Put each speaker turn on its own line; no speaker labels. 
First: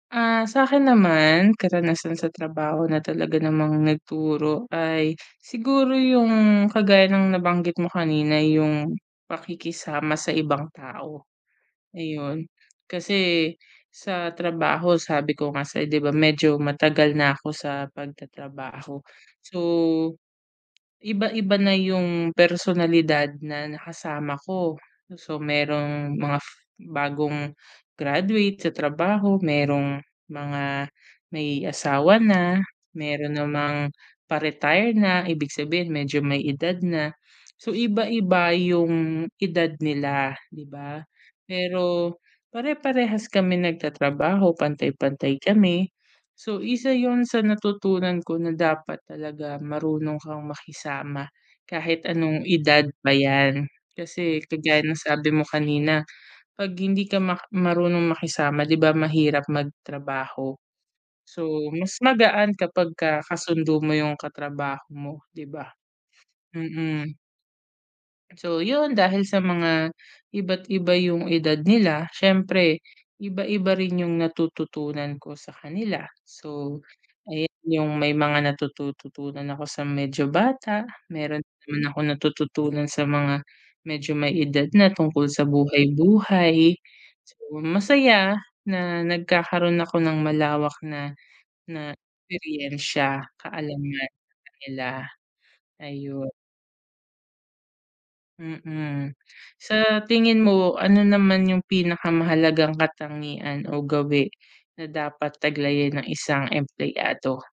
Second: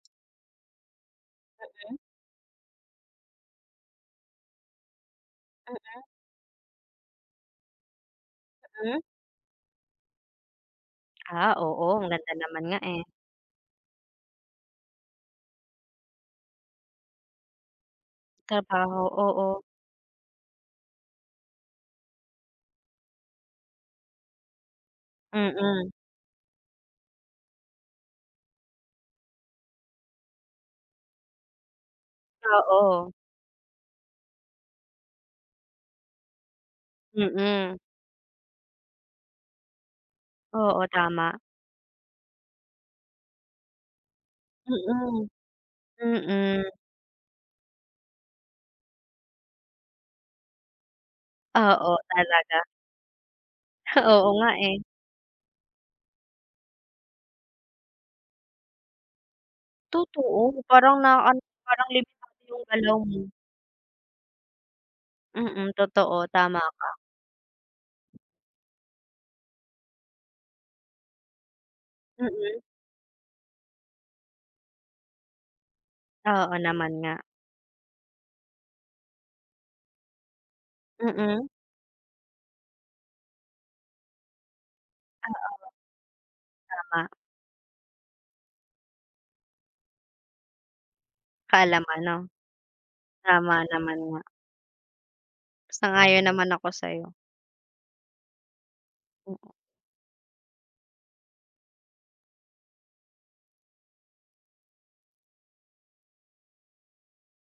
Ah sakin naman,
Mm.
karanasan sa trabaho na talaga namang nagturo ay siguro
Mm.
yung kagaya ng nabanggit mo kanina yung
Mm.
pakikisama sa ibang tao.
Ah oo, ang ganda
Ayun,
naman nga eh.
kasi, sa trabaho sabi ko nga sayo di ba medyo matagal na ako sa pag-tatrabaho.
Trabaho,
So,
oo.
iba-iba na yung personalidad na nakasama ko. So
Mm.
merong mga f bagong graduate sa trabaho, merong mga may asawa na,
Oo.
meron namang pa-retire na, ibig sabihin medyo may edad na. So
Mm.
iba-iba yung edad nila, di
Oo,
ba?
tama.
Pero, pare-parehas kami nag-tatrabaho
Mm,
pantay-pantay kami, so
mm.
isa yun sa natutunan ko na dapat talaga marunong kang makisama,
Oo,
kahit anong
talaga.
edad pa yan.
Oo
Kasi,
nga
kagaya
eh.
ng sabi mo kanina, pag hindi ka mak marunong makisama di ba, mahirap mag-trabaho,
Totoo, parang na ano,
so
parang
mas
limitado
magaan
yung galaw
kapagka
mo.
ka-sundo mo yung katrabaho mo, di ba?
Mm, totoo, tama ka.
Mm. So yun, dahil sa mga iba't iba yung edad nila,
Mm.
siyempre, iba-iba rin yung natututunan ko sa kanila.
Oo
So
naman nga.
ayan yung may mga natututuan ako sa medyo bata, meron
Mm.
naman akong natututunan sa mga medyo may edad na tungkol
Oo.
sa buhay-buhay.
Tama.
So masaya na nagkakaroon ako ng malawak na na
Kaalaman 'no?
eksperiyensiya,
Tama naman
kaalaman,
nga.
sa kanila,
Sang-ayon
ayun.
naman ako sayo.
Mm.
Mm.
Sa tingin mo, ano naman yung pinaka-mahalagang katangian o gawi na dapat taglayin ng isang empleyado?